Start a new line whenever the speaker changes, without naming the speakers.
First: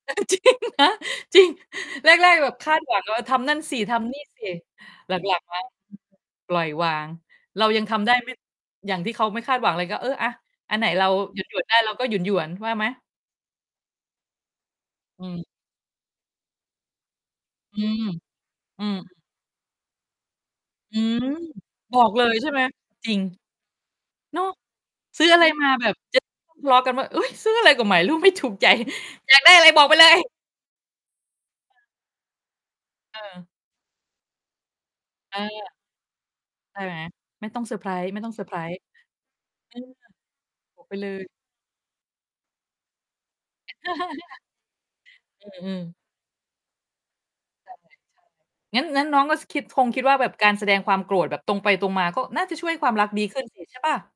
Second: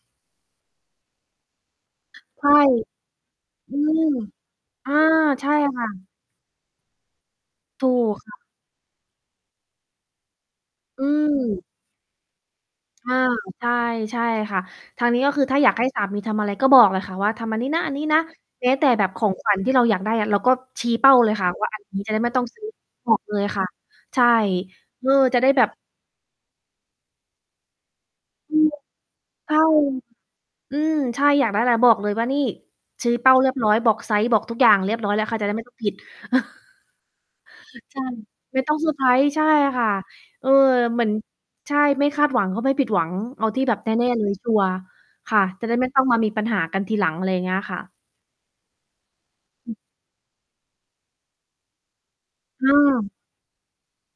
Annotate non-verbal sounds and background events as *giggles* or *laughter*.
*giggles* จริงนะ จริง แรก
ใช
ๆ แบ
่
บคาดหวังว่าทำนั่น
อ
ส
ื
ิ ท
ม
ำนี่สิ
อา
หลัง
ใช่
ๆ มา
ค่ะ
ปล่อยวาง เรายั
ถ
ง
ู
ทำได้
ก
ไ
ค
ม่
่ะ
อย่างที่เขาไม่คาดหวังเลย ก็ เออ อะ อันไหน
อ
เร
ื
าหยว
ม
น ๆ ได้เราก็หยวน ๆ ว่าไหม?
อา ใช่ ใช่ค่ะ ทางนี
อ
้
ื
ก็ค
ม
ือถ้าอยากให้สามีทำอะไรก็บอกเลยค่ะว่า "ทำอันนี้
อ
น
ื
ะ อันน
ม
ี้นะ" แม้
อ
แ
ื
ต่
ม
แบบของขวัญที่เราอยากได้อะ เราก็ชี้
อื
เป้า
ม
เลยค่ะ ว่าอันน
บ
ี้
อ
จ
ก
ะได
เ
้
ล
ไม่
ย
ต้
ใ
อ
ช
ง
่ไ
ซ
ห
ื
ม
้อ
จ
บ
ร
อ
ิง
กเลยค่ะ ใช่
เนาะ
เออ
ซื้อ
จ
อ
ะ
ะไ
ไ
ร
ด้แบ
มา
บ
แบบ จะ ทะเลาะ กันว่า "เฮ้ย ซื้ออะไรก็ไม่รู้ ไม่ถู
อ
ก
ื
ใจ"
ม
อยากได้
อ้า
อะไร
ว
บอกไปเลย
อืม ใช่ อยากได้แต่บอกเลยว่า นี่ ชี้
เ
เป้า
ออ
เรียบร้อย บอกไซซ์ บอกทุกอย่างเรียบร้อยแล้ว เข
เ
าจะได้ไม่
ออ
ต้อง ผิด
ใช่
*chuckles*
ไหม? ไม่ต้องเซอร์ไพร
ใช่
ส์
ไม่ต้องเซอร์ไพรส์ ใช่
ๆ อื
ค่ะ
อ
เออ
บอก ไป
เหม
เ
ื
ล
อน
ย
ใช่ ไม่คาดหวังก็ไม่ผิดหวัง เอาที่แบบแน่ ๆ เลย
*chuckles*
ชัวร์ ค่ะ
อ
จะไ
ื
ด้
อ
ไม่
ๆ
ต้องมามีปัญหากันทีหลัง อะไรเงี้ย
แบ
ค่
บไห
ะ
นจ๊ะ? งั้น งั้นน้องก็ ส คิด
อื
ค
อ
งคิดว่าแบบการแสดงความโกรธแบบตรงไปตรงมา ก็น่าจะช่วยให้ความรัก
เออ
ดีขึ้น สิ ใช่เปล่า?